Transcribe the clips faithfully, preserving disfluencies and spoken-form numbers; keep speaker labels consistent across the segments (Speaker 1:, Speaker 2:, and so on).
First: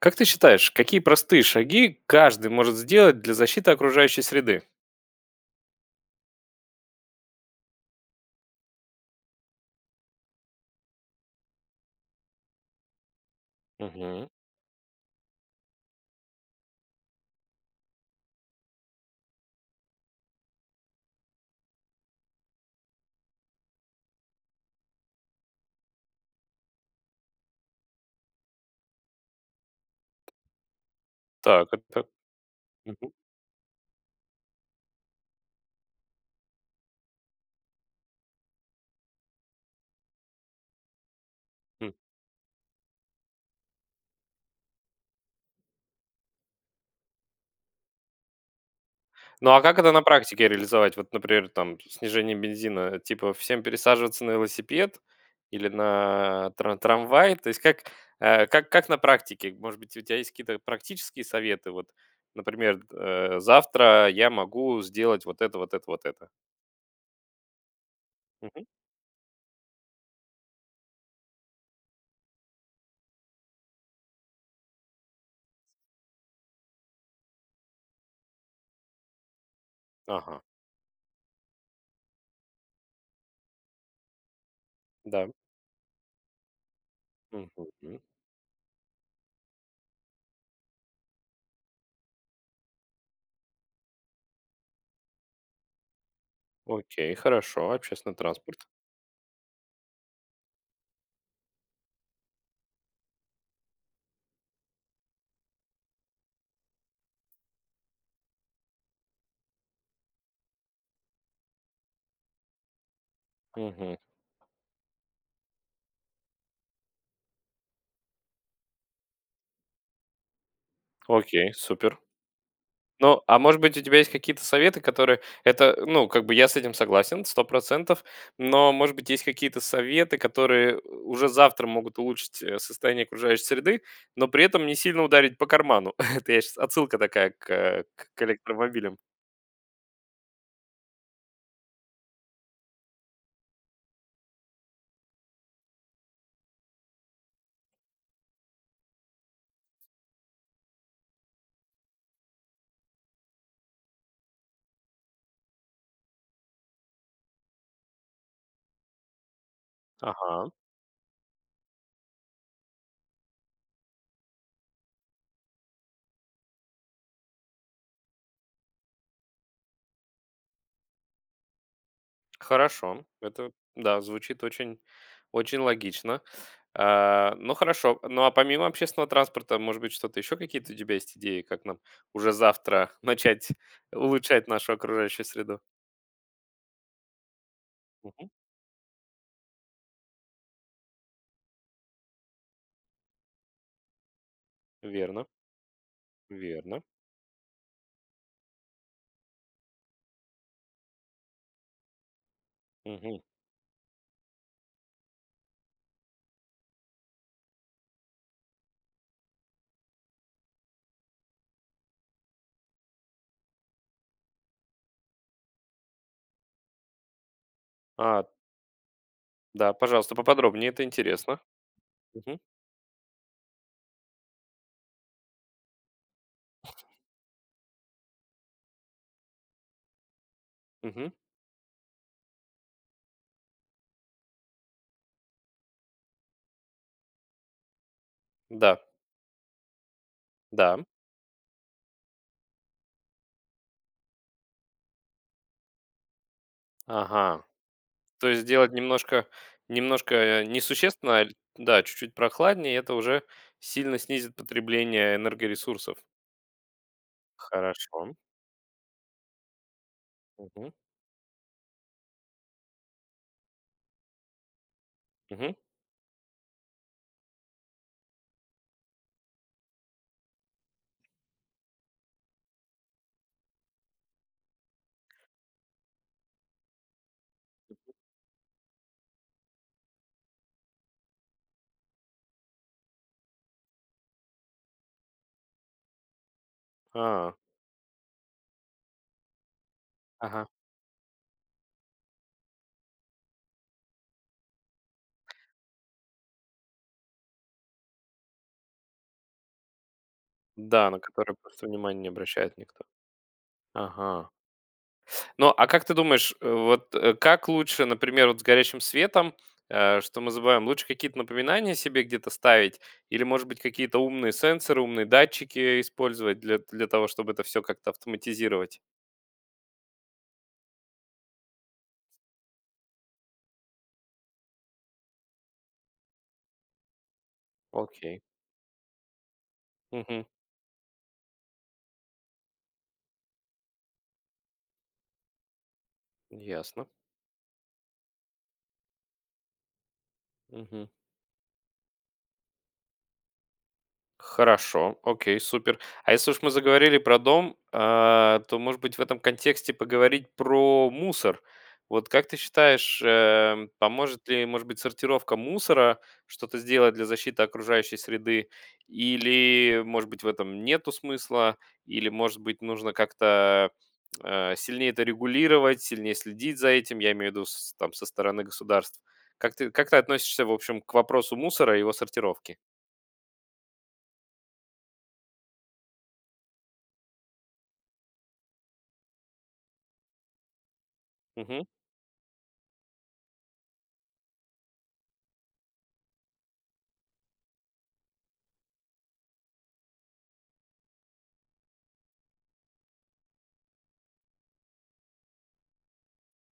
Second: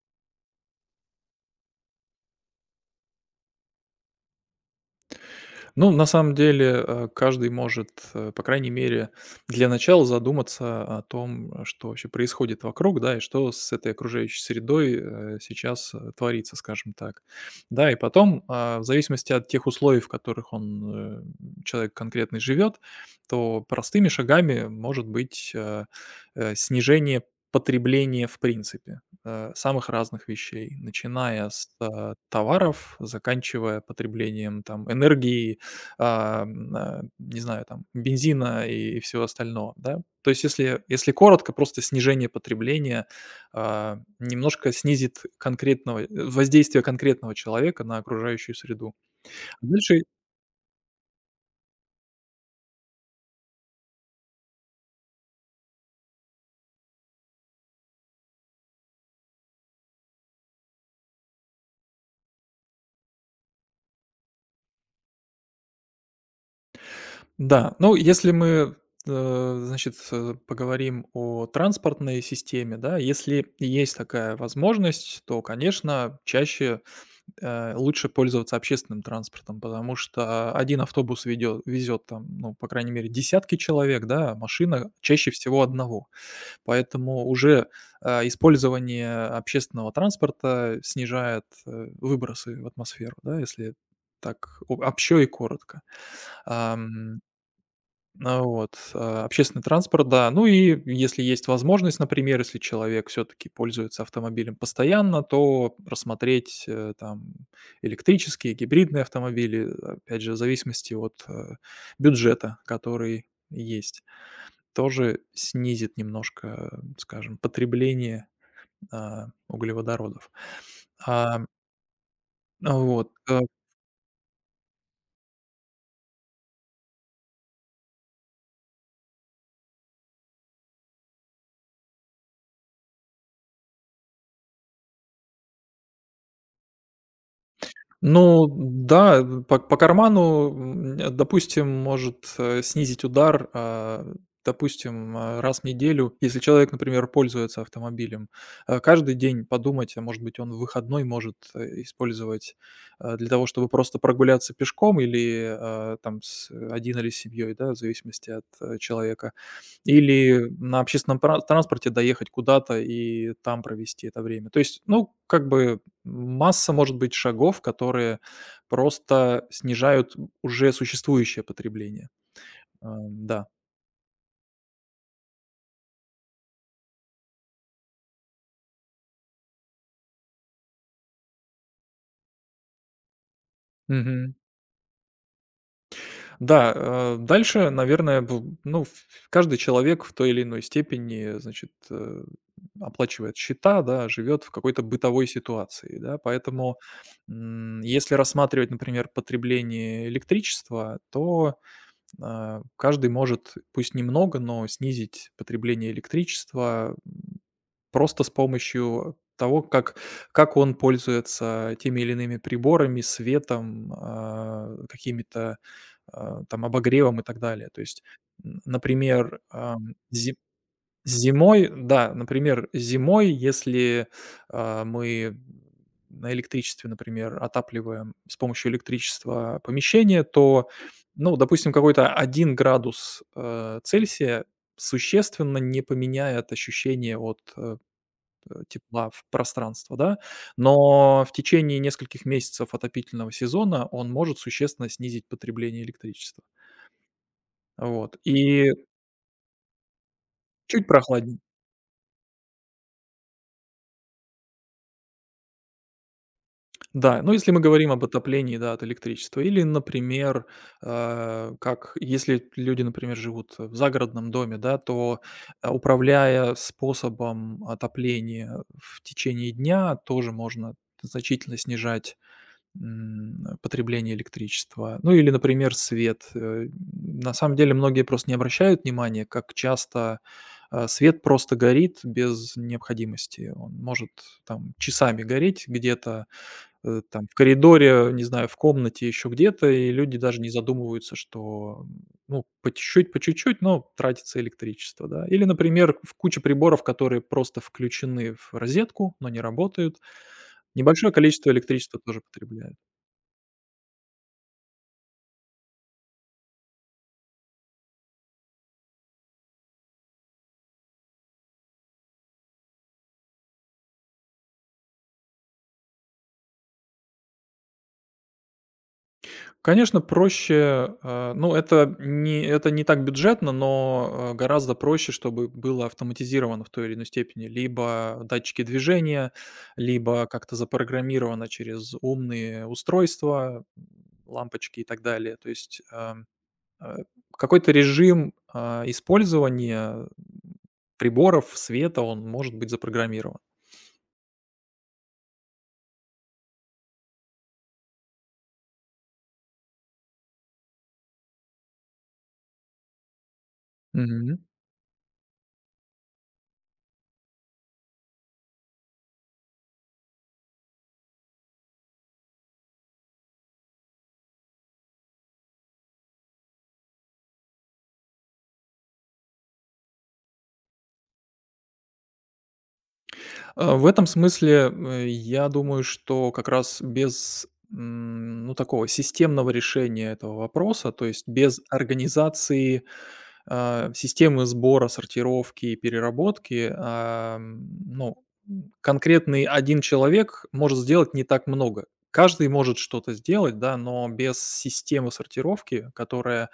Speaker 1: Как ты считаешь, какие простые шаги каждый может сделать для защиты окружающей среды?
Speaker 2: Ну, на самом деле, э, каждый может, э, по крайней мере, для начала задуматься о том, э, что вообще происходит вокруг, да, и что с этой
Speaker 1: Мгм.
Speaker 2: окружающей средой э, сейчас э, творится, скажем так. Да, и потом, а, в зависимости от тех условий, в которых он, э, человек конкретный живет, то простыми шагами может быть э, э, снижение потребления в принципе э, самых разных вещей, начиная с
Speaker 1: Так, это...
Speaker 2: э, товаров,
Speaker 1: мгм,
Speaker 2: заканчивая потреблением там энергии, а, м, э, не знаю, там, бензина и и всего остального, да. То есть если если коротко, просто
Speaker 1: м.
Speaker 2: снижение потребления, а, немножко снизит конкретного э, воздействие конкретного человека на окружающую среду. А
Speaker 1: Ну а как это
Speaker 2: Дальше
Speaker 1: на практике реализовать? Вот, например, там снижение бензина, типа всем пересаживаться на велосипед или на трам- трамвай. То есть как, э, как, как на практике? Может быть, у тебя есть какие-то практические советы? Вот, например, э, завтра я могу сделать вот это, вот это, вот это.
Speaker 2: Да, ну, если
Speaker 1: Мгм.
Speaker 2: мы, э, значит, э, поговорим о транспортной системе, да, если есть такая возможность, то, конечно, чаще э, лучше пользоваться общественным транспортом, потому
Speaker 1: Ага,
Speaker 2: что один автобус ведё везет там, ну, по крайней мере, десятки человек, да, а машина чаще
Speaker 1: да.
Speaker 2: всего одного. Поэтому уже,
Speaker 1: Мгм.
Speaker 2: а, использование общественного транспорта снижает, э, выбросы в атмосферу, да, если так о общо и коротко.
Speaker 1: Окей,
Speaker 2: Ам,
Speaker 1: хорошо. Общественный
Speaker 2: а,
Speaker 1: транспорт.
Speaker 2: вот, а, общественный транспорт, да. Ну и если есть возможность, например, если человек все таки пользуется автомобилем постоянно, то рассмотреть, э, там электрические, гибридные автомобили, опять же, в зависимости от, э, бюджета, который есть. Тоже снизит немножко, э, скажем, потребление, а, углеводородов. А,
Speaker 1: Окей, супер.
Speaker 2: вот,
Speaker 1: Ну, а
Speaker 2: э
Speaker 1: может быть, у тебя есть какие-то советы, которые это, ну, как бы я с этим согласен, сто процентов. Но, может быть, есть какие-то советы, которые уже завтра могут улучшить, э, состояние окружающей среды, но при этом не сильно ударить по карману. Это я сейчас отсылка такая к, э, к
Speaker 2: ну
Speaker 1: электромобилям.
Speaker 2: да, по по карману, м, допустим, может, э, снизить удар, а, допустим, а, раз в неделю. Если человек, например, пользуется автомобилем, а, каждый день подумать, а может быть, он в выходной может, э, использовать, а, для того, чтобы просто прогуляться пешком или, а, там с один или с семьей, да, в зависимости от, э, человека. Или
Speaker 1: Ага.
Speaker 2: на общественном тра транспорте доехать куда-то и там провести это время. То есть, ну, как бы масса, может быть, шагов, которые просто снижают уже существующее потребление. А,
Speaker 1: Хорошо.
Speaker 2: да.
Speaker 1: Это, да, звучит очень, очень логично. А, ну хорошо. Ну а помимо общественного транспорта, может быть, что-то еще какие-то у тебя есть идеи, как нам уже завтра начать
Speaker 2: Мгм.
Speaker 1: улучшать нашу окружающую среду?
Speaker 2: Да, э, дальше, наверное,
Speaker 1: Мгм.
Speaker 2: б ну, ф каждый человек в той или иной степени, значит, э, оплачивает счета, да, живет в какой-то бытовой
Speaker 1: Верно,
Speaker 2: ситуации, да. Поэтому,
Speaker 1: верно.
Speaker 2: м, если рассматривать, например, потребление электричества, то, а, каждый
Speaker 1: Мгм.
Speaker 2: может, пусть немного, но снизить потребление электричества. Просто с помощью того, как как он пользуется теми или иными приборами, светом, а, какими-то, а, там, обогревом и так далее. То есть,
Speaker 1: А,
Speaker 2: н например,
Speaker 1: да,
Speaker 2: ам,
Speaker 1: пожалуйста,
Speaker 2: зи
Speaker 1: поподробнее, это интересно.
Speaker 2: зимой, да,
Speaker 1: Мгм,
Speaker 2: например, зимой, если, а, мы на электричестве, например, отапливаем с помощью электричества помещение, то,
Speaker 1: мгм.
Speaker 2: ну, допустим, какой-то один градус, э, Цельсия существенно не поменяет ощущение от, э, э,
Speaker 1: Да,
Speaker 2: тепла в пространство, да,
Speaker 1: да.
Speaker 2: но в течение нескольких месяцев отопительного сезона он может существенно снизить потребление электричества.
Speaker 1: Ага.
Speaker 2: Вот.
Speaker 1: То есть
Speaker 2: И
Speaker 1: сделать немножко, немножко э,
Speaker 2: чуть
Speaker 1: несущественно, а л-
Speaker 2: прохладнее.
Speaker 1: да, чуть-чуть прохладнее, это уже сильно снизит потребление энергоресурсов.
Speaker 2: Да, но если мы говорим об
Speaker 1: Хорошо.
Speaker 2: отоплении, да, от электричества, или, например,
Speaker 1: Мгм.
Speaker 2: э, как если люди, например, живут в загородном доме, да, то,
Speaker 1: Мгм.
Speaker 2: э, управляя способом отопления в течение дня, тоже можно значительно снижать М, потребление электричества. Ну или, например, свет. Э, на самом деле многие просто не обращают внимания, как часто, а, свет просто горит без необходимости. Он может там часами гореть где-то, э, там в
Speaker 1: А,
Speaker 2: коридоре, не знаю, в комнате, еще где-то, и люди даже
Speaker 1: ага.
Speaker 2: не задумываются, что, ну, по чуть-чуть, по чуть-чуть, но тратится электричество, да. Или, например, в куче приборов, которые просто включены в розетку, но не работают.
Speaker 1: Да, на
Speaker 2: Небольшое
Speaker 1: которые
Speaker 2: количество
Speaker 1: просто
Speaker 2: электричества
Speaker 1: внимания не
Speaker 2: тоже
Speaker 1: обращает
Speaker 2: потребляют.
Speaker 1: никто. Ага. Ну, а как ты думаешь, э, вот, э, как лучше, например, вот с горящим светом, э, что мы забываем, лучше какие-то напоминания себе где-то ставить или, может быть, какие-то умные сенсоры, умные датчики использовать для, для того, чтобы это все как-то автоматизировать?
Speaker 2: Конечно, проще, э, ну, это не это не так бюджетно, но, э, гораздо проще, чтобы было автоматизировано в той или иной степени.
Speaker 1: Окей.
Speaker 2: Либо датчики движения,
Speaker 1: Мгм.
Speaker 2: либо как-то запрограммировано через умные устройства, лампочки и так далее. То есть, эм,
Speaker 1: Ясно.
Speaker 2: э, какой-то режим, а, использования,
Speaker 1: Мгм.
Speaker 2: приборов, света, он может быть запрограммирован.
Speaker 1: Хорошо, окей, супер. А если уж мы заговорили про дом, а, то, может быть, в этом контексте поговорить про мусор. Вот как ты считаешь, э, поможет ли, может быть, сортировка мусора что-то сделать для защиты окружающей среды? Или, может быть, в этом нету смысла? Или, может быть, нужно как-то э, сильнее это регулировать, сильнее следить за этим? Я имею в виду с- там со стороны государств. Как ты, как ты относишься, в общем, к вопросу мусора и его сортировки?
Speaker 2: Э, в этом смысле, э, я думаю, что как раз без, м, ну, такого системного решения этого вопроса, то есть без организации, а, системы сбора, сортировки и переработки, ам, ну, конкретный один человек может сделать не так много. Каждый может что-то сделать, да, но без системы сортировки, которая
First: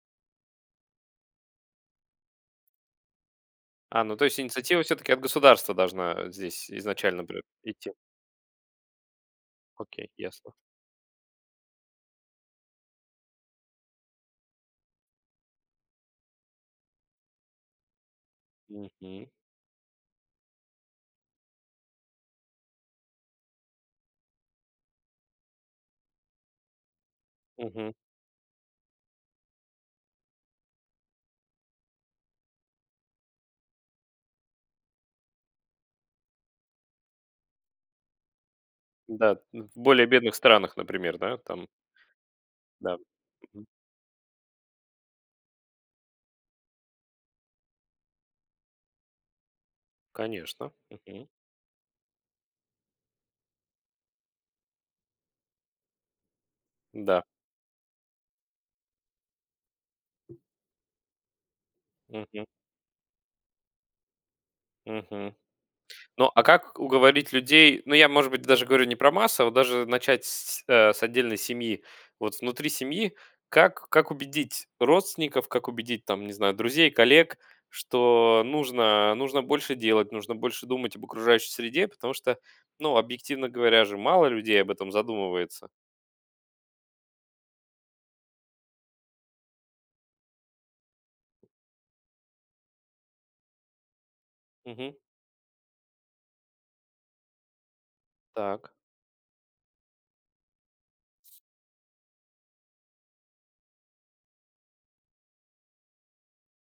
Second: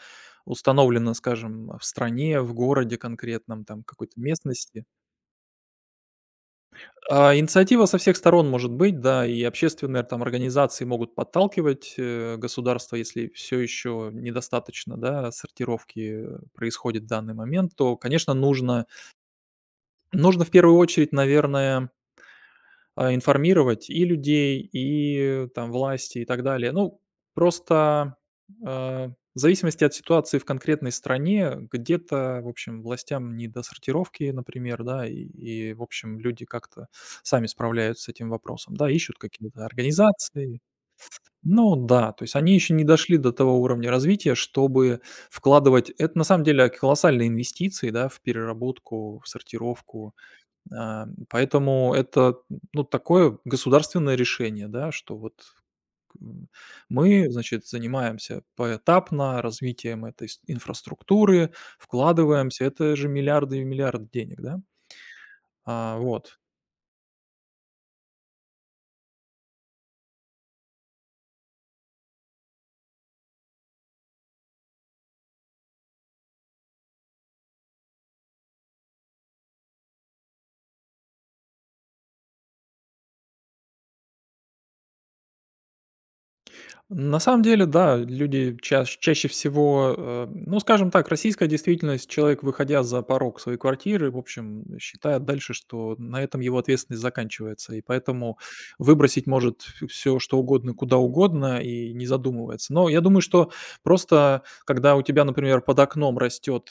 Speaker 2: установлена, скажем, в стране, в городе конкретном, там,
Speaker 1: А,
Speaker 2: какой-то
Speaker 1: ну то есть инициатива
Speaker 2: местности,
Speaker 1: все-таки от государства должна здесь изначально
Speaker 2: а,
Speaker 1: пр-
Speaker 2: инициатива
Speaker 1: идти.
Speaker 2: со всех сторон может быть, да, и общественные
Speaker 1: Окей,
Speaker 2: там
Speaker 1: ясно.
Speaker 2: организации могут подталкивать, э, государство, если все еще недостаточно, да, сортировки э, происходит в данный момент, то, конечно, нужно
Speaker 1: Мгм.
Speaker 2: нужно в первую очередь, наверное, а, информировать и людей, и там власти, и так далее. Ну,
Speaker 1: Мгм.
Speaker 2: просто, а, в зависимости от ситуации в конкретной стране где-то, в общем, властям не до сортировки, например, да, и, и, в общем, люди как-то сами справляются с этим вопросом, да, ищут
Speaker 1: Да,
Speaker 2: какие-то
Speaker 1: в более бедных
Speaker 2: организации.
Speaker 1: странах, например, да, там,
Speaker 2: Ну да, то есть они еще не
Speaker 1: да.
Speaker 2: дошли до того
Speaker 1: Мгм.
Speaker 2: уровня развития, чтобы вкладывать это на самом деле колоссальные инвестиции, да, в переработку, в сортировку.
Speaker 1: Конечно.
Speaker 2: А,
Speaker 1: Мгм.
Speaker 2: поэтому это, ну, такое государственное решение, да, что вот м,
Speaker 1: Да.
Speaker 2: мы, значит, занимаемся поэтапно развитием этой с инфраструктуры,
Speaker 1: Мгм.
Speaker 2: вкладываемся. Это же миллиарды и миллиарды денег, да.
Speaker 1: Мгм.
Speaker 2: А,
Speaker 1: Ну,
Speaker 2: вот.
Speaker 1: а как уговорить людей? Ну, я, может быть, даже говорю не про массово, даже начать с, э, с отдельной семьи. Вот внутри семьи как, как убедить родственников, как убедить, там, не знаю, друзей, коллег, что нужно, нужно больше делать, нужно больше думать об окружающей среде, потому что, ну, объективно говоря же, мало людей об этом задумывается.
Speaker 2: На самом деле, да, люди чаш- чаще всего, э, ну, скажем так, российская действительность, человек, выходя за порог своей квартиры, в общем,
Speaker 1: Мгм.
Speaker 2: считает дальше, что на этом его ответственность заканчивается, и поэтому
Speaker 1: Так.
Speaker 2: выбросить может все, что угодно, куда угодно, и не задумывается. Но я думаю, что просто, когда у тебя, например, под окном растет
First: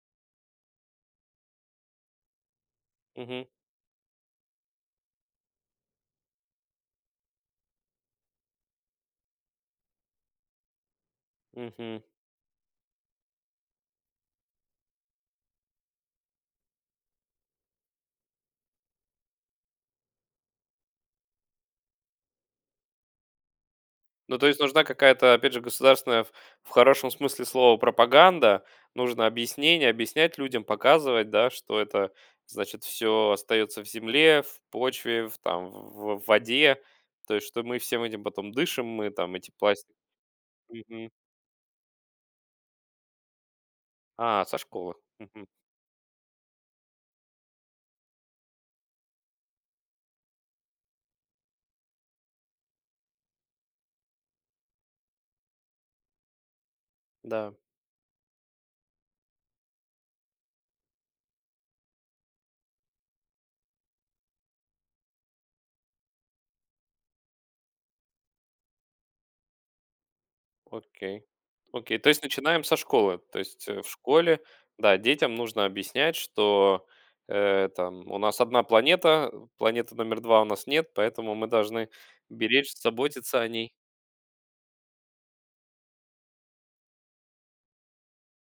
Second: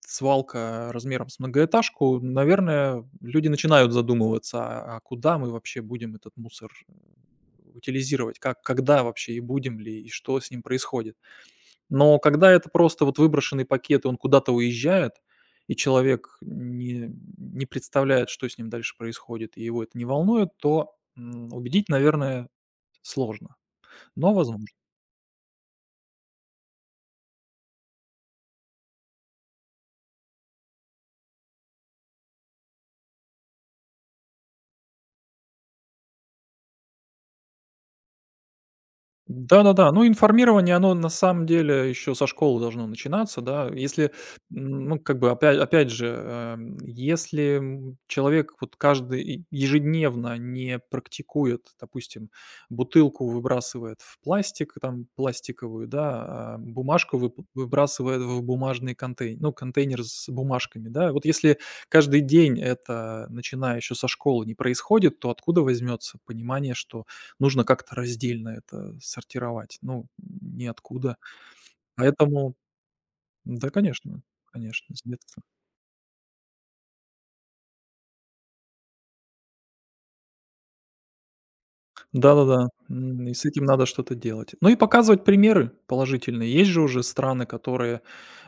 Speaker 2: свалка размером с многоэтажку, наверное,
Speaker 1: Мгм.
Speaker 2: люди начинают задумываться, а а куда мы вообще будем этот мусор э, утилизировать, как, когда вообще и будем ли, и что с ним происходит.
Speaker 1: Мгм.
Speaker 2: Но когда это просто вот выброшенный пакет, и он куда-то уезжает, и человек не, не представляет, что с ним дальше происходит, и его это не волнует, то м, убедить, наверное, сложно, но
Speaker 1: Ну, то есть
Speaker 2: возможно.
Speaker 1: нужна какая-то, опять же, государственная, в в хорошем смысле слова, пропаганда. Нужно объяснение, объяснять людям, показывать, да, что это, значит, все остается в земле, в почве, в, там, в, в воде. То есть, что мы всем этим потом дышим, мы там эти
Speaker 2: Да-да-да,
Speaker 1: пластики.
Speaker 2: ну, информирование, оно на самом деле еще со школы должно начинаться, да. Если,
Speaker 1: А, со
Speaker 2: м,
Speaker 1: школы.
Speaker 2: ну, как бы
Speaker 1: Мгм.
Speaker 2: опять опять же, эм, если, м, человек вот каждый и ежедневно не практикует, допустим, бутылку выбрасывает в пластик, там, пластиковую, да, а бумажку вып
Speaker 1: Да.
Speaker 2: выбрасывает в бумажный контейн ну, контейнер с бумажками, да. Вот если каждый день это, начиная еще со школы, не происходит, то откуда возьмется понимание, что нужно как-то раздельно это сортировать. Ну, ниоткуда.
Speaker 1: Окей. Окей, то есть
Speaker 2: Поэтому
Speaker 1: начинаем со школы. То есть,
Speaker 2: да,
Speaker 1: э, в
Speaker 2: конечно,
Speaker 1: школе,
Speaker 2: конечно,
Speaker 1: да,
Speaker 2: с
Speaker 1: детям
Speaker 2: детства.
Speaker 1: нужно объяснять, что, э, там, у нас одна планета, планеты номер два у нас нет, поэтому мы должны
Speaker 2: Да-да-да,
Speaker 1: беречь,
Speaker 2: м, и
Speaker 1: заботиться
Speaker 2: с
Speaker 1: о
Speaker 2: этим
Speaker 1: ней.
Speaker 2: надо что-то делать. Ну и показывать примеры положительные. Есть же уже страны, которые,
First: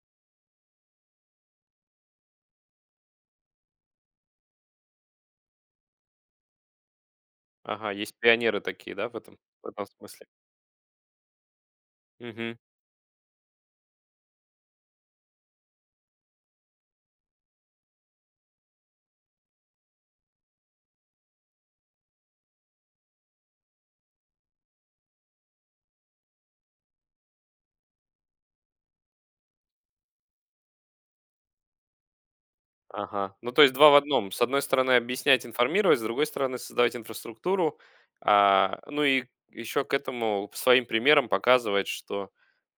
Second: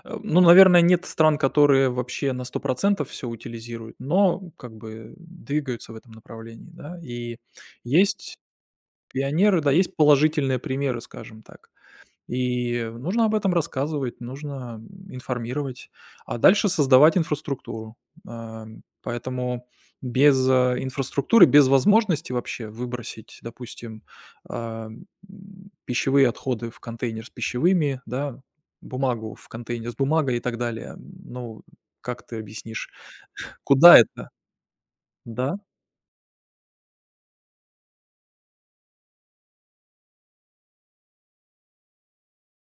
Speaker 2: э, ну, наверное, нет стран, которые вообще на сто процентов все утилизируют, но как бы двигаются в этом направлении, да. И
Speaker 1: Ага, есть
Speaker 2: есть
Speaker 1: пионеры такие, да, в этом
Speaker 2: пионеры,
Speaker 1: в
Speaker 2: да,
Speaker 1: этом
Speaker 2: есть
Speaker 1: смысле?
Speaker 2: положительные примеры, скажем так.
Speaker 1: Мгм.
Speaker 2: И нужно об этом рассказывать, нужно информировать, а дальше создавать инфраструктуру. Ам, поэтому без, э, инфраструктуры, без возможности вообще выбросить, допустим, а, м, пищевые отходы в контейнер с пищевыми, да, бумагу в контейнер с бумагой и так далее. Ну, как ты объяснишь,
Speaker 1: Ага. Ну, то есть два в
Speaker 2: куда это?
Speaker 1: одном. С одной стороны, объяснять,
Speaker 2: Да.
Speaker 1: информировать, с другой стороны, создавать инфраструктуру. А, ну и еще к этому своим примером показывать, что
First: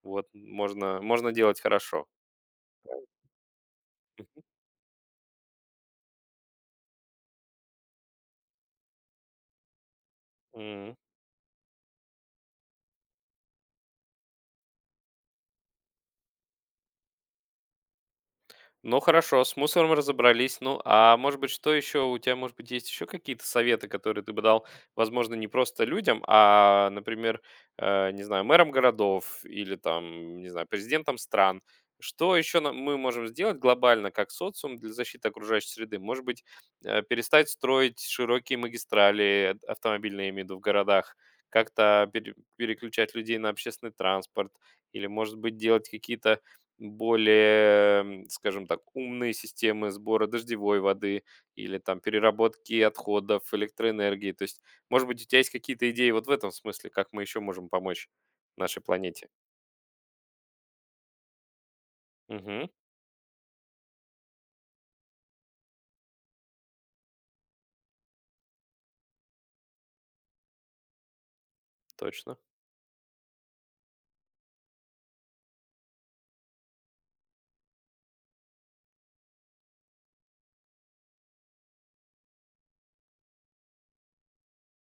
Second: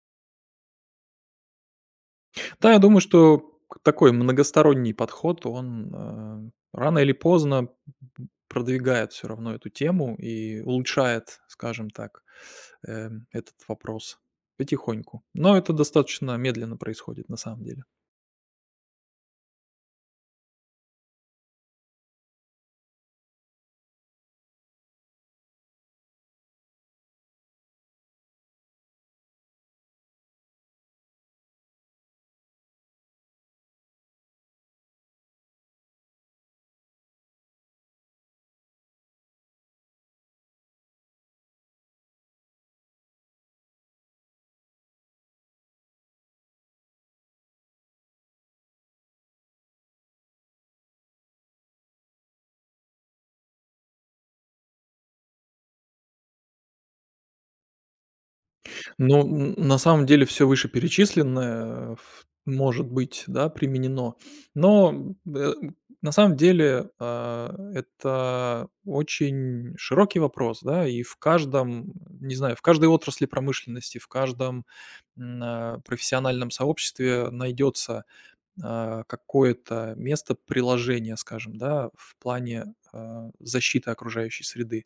Speaker 1: вот можно можно делать хорошо.
Speaker 2: Да, я думаю,
Speaker 1: Правильно?
Speaker 2: что такой многосторонний подход, он, э, рано или поздно продвигает все равно эту тему и улучшает, скажем так, эм, этот вопрос потихоньку. Но это достаточно медленно происходит на самом деле.
Speaker 1: Ну хорошо, с мусором разобрались. Ну, а может быть, что еще у тебя, может быть, есть еще какие-то советы, которые ты бы дал, возможно, не просто людям, а, например, э, не знаю, мэрам городов или там, не знаю, президентам стран. Что еще нам- мы можем сделать глобально как социум для защиты окружающей среды? Может быть, э, перестать строить широкие магистрали э, автомобильные, я имею в виду, в городах, как-то пере- переключать людей на общественный транспорт, или, может быть, делать какие-то более, скажем так, умные системы сбора дождевой воды или там переработки отходов, электроэнергии. То есть, может быть, у тебя есть какие-то идеи вот в этом смысле, как мы еще можем помочь нашей
Speaker 2: Ну,
Speaker 1: планете?
Speaker 2: н на самом деле все вышеперечисленное э, ф
Speaker 1: Мгм.
Speaker 2: может быть, да, применено. Но, э, на самом деле, а, это очень широкий вопрос, да, и в каждом, не
Speaker 1: Точно.
Speaker 2: знаю, в каждой отрасли промышленности, в каждом, м, а, профессиональном сообществе найдется, а, какое-то место приложения, скажем, да, в плане, а, защиты окружающей среды.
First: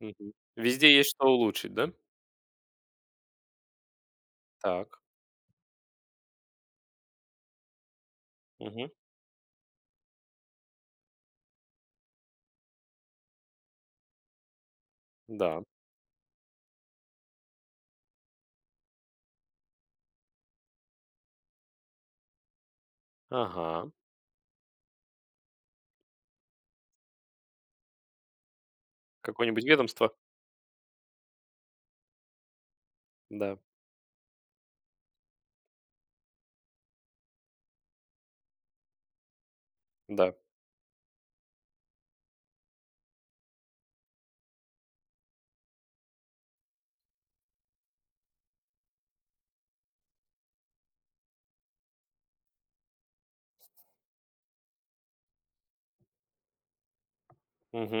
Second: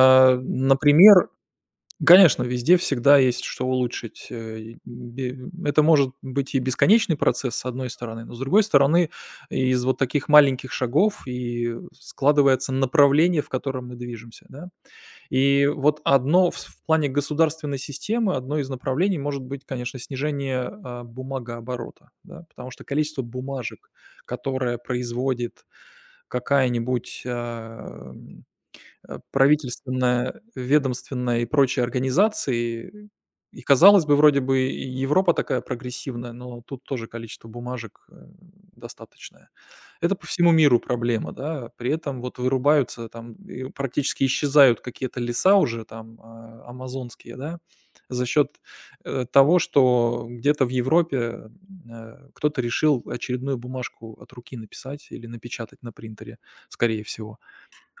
Speaker 1: Мгм. Везде есть что
Speaker 2: например
Speaker 1: улучшить, да?
Speaker 2: Конечно, везде всегда есть что улучшить. Э, и
Speaker 1: Так.
Speaker 2: бе это может быть и бесконечный процесс, с одной стороны, но с другой
Speaker 1: Мгм.
Speaker 2: стороны, из вот таких маленьких шагов и складывается направление, в котором мы движемся, да.
Speaker 1: Да.
Speaker 2: И вот одно в с в плане государственной системы, одно из направлений может быть, конечно, снижение, а, бумагооборота, да, потому что количество
Speaker 1: Ага.
Speaker 2: бумажек, которое производит какая-нибудь, а, э,
Speaker 1: Какое-нибудь ведомство?
Speaker 2: правительственная, ведомственная и прочие организации.
Speaker 1: Да.
Speaker 2: И, казалось бы, вроде бы и Европа такая прогрессивная, но тут тоже количество бумажек, э, достаточное. Это по
Speaker 1: Да.
Speaker 2: всему миру проблема, да. При этом вот вырубаются там и практически исчезают какие-то леса уже там, а, амазонские, да, за счет, э, того, что где-то в Европе, э, кто-то решил очередную бумажку от руки написать или напечатать на принтере, скорее всего,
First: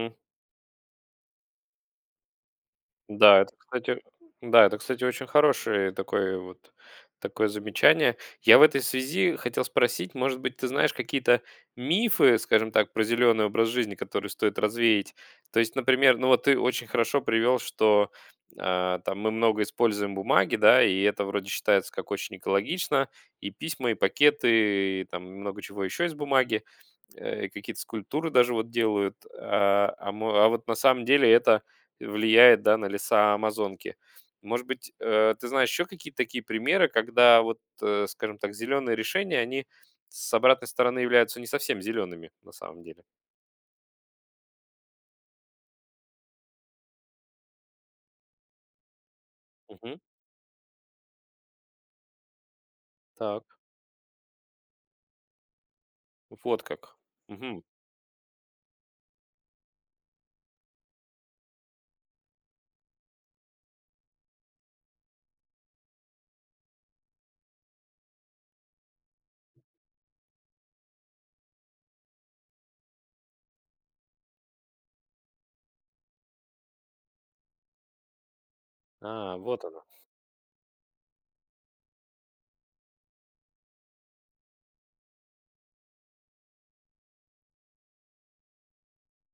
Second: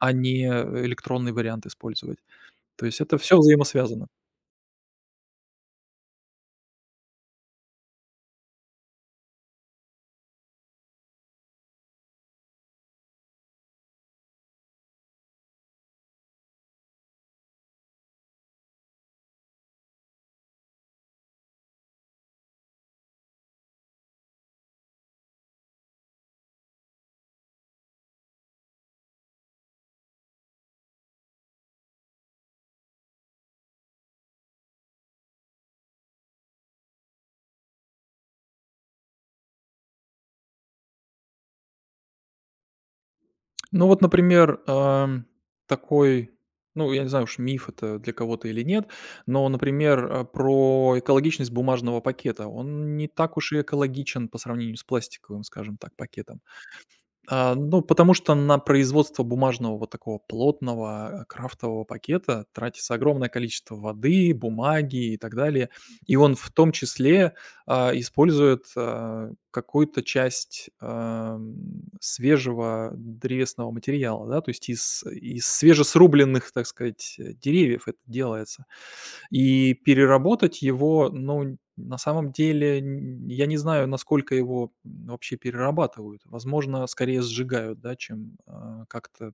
Speaker 2: а не э, электронный вариант использовать. То есть это все
Speaker 1: Да, это, кстати,
Speaker 2: взаимосвязано.
Speaker 1: да, это, кстати, очень хорошее такое вот такое замечание. Я в этой связи хотел спросить, может быть, ты знаешь какие-то мифы, скажем так, про зеленый образ жизни, которые стоит развеять? То есть, например, ну вот ты очень хорошо привел, что а, там мы много используем бумаги, да, и это вроде считается как очень экологично, и письма, и пакеты, и там много чего еще из бумаги э, какие-то скульптуры даже вот делают, а, а мо- а вот на самом деле это влияет, да, на леса Амазонки. Может быть, э, ты знаешь еще какие-то такие примеры, когда вот, э, скажем так, зеленые решения, они с обратной стороны являются не совсем зелеными на самом деле.
Speaker 2: Ну вот, например, ам, такой, ну, я не знаю уж, миф это для кого-то или нет, но,
Speaker 1: Мгм.
Speaker 2: например, э, про экологичность бумажного пакета. Он не так
Speaker 1: Так,
Speaker 2: уж и экологичен по сравнению с пластиковым, скажем так, пакетом.
Speaker 1: вот как.
Speaker 2: А,
Speaker 1: Мгм.
Speaker 2: ну, потому что на производство бумажного вот такого плотного, э, крафтового пакета тратится огромное количество воды, бумаги и так далее. И он в том числе, а, использует, а, какую-то часть, ам, свежего древесного материала, да, то есть из из свежесрубленных, так сказать, э, деревьев это делается.
Speaker 1: А, вот
Speaker 2: И переработать его, ну, на самом деле, н я не знаю, насколько его, м, вообще перерабатывают. Возможно, скорее сжигают, да, чем, а, как-то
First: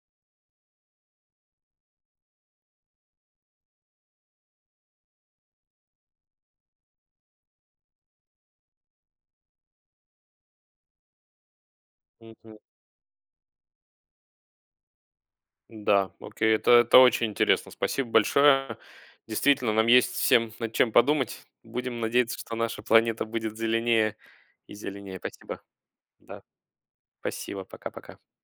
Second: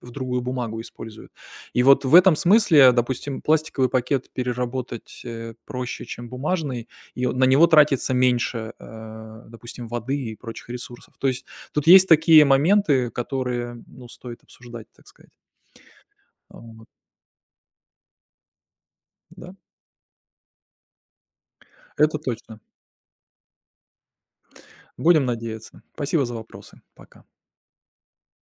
Speaker 2: в другую бумагу используют. И вот в этом смысле, допустим, пластиковый пакет переработать, э, проще, чем бумажный, и он на него тратится меньше, э, допустим, воды и прочих ресурсов. То есть тут есть такие
Speaker 1: оно.
Speaker 2: моменты, которые, ну, стоит обсуждать, так сказать.
Speaker 1: Да, окей,
Speaker 2: А,
Speaker 1: это,
Speaker 2: вот,
Speaker 1: это очень интересно. Спасибо большое.
Speaker 2: да,
Speaker 1: Действительно, нам есть всем над чем подумать. Будем
Speaker 2: это
Speaker 1: надеяться, что
Speaker 2: точно.
Speaker 1: наша планета будет зеленее и зеленее.
Speaker 2: Будем
Speaker 1: Спасибо.
Speaker 2: надеяться. Спасибо за
Speaker 1: Да,
Speaker 2: вопросы. Пока.
Speaker 1: спасибо. Пока-пока.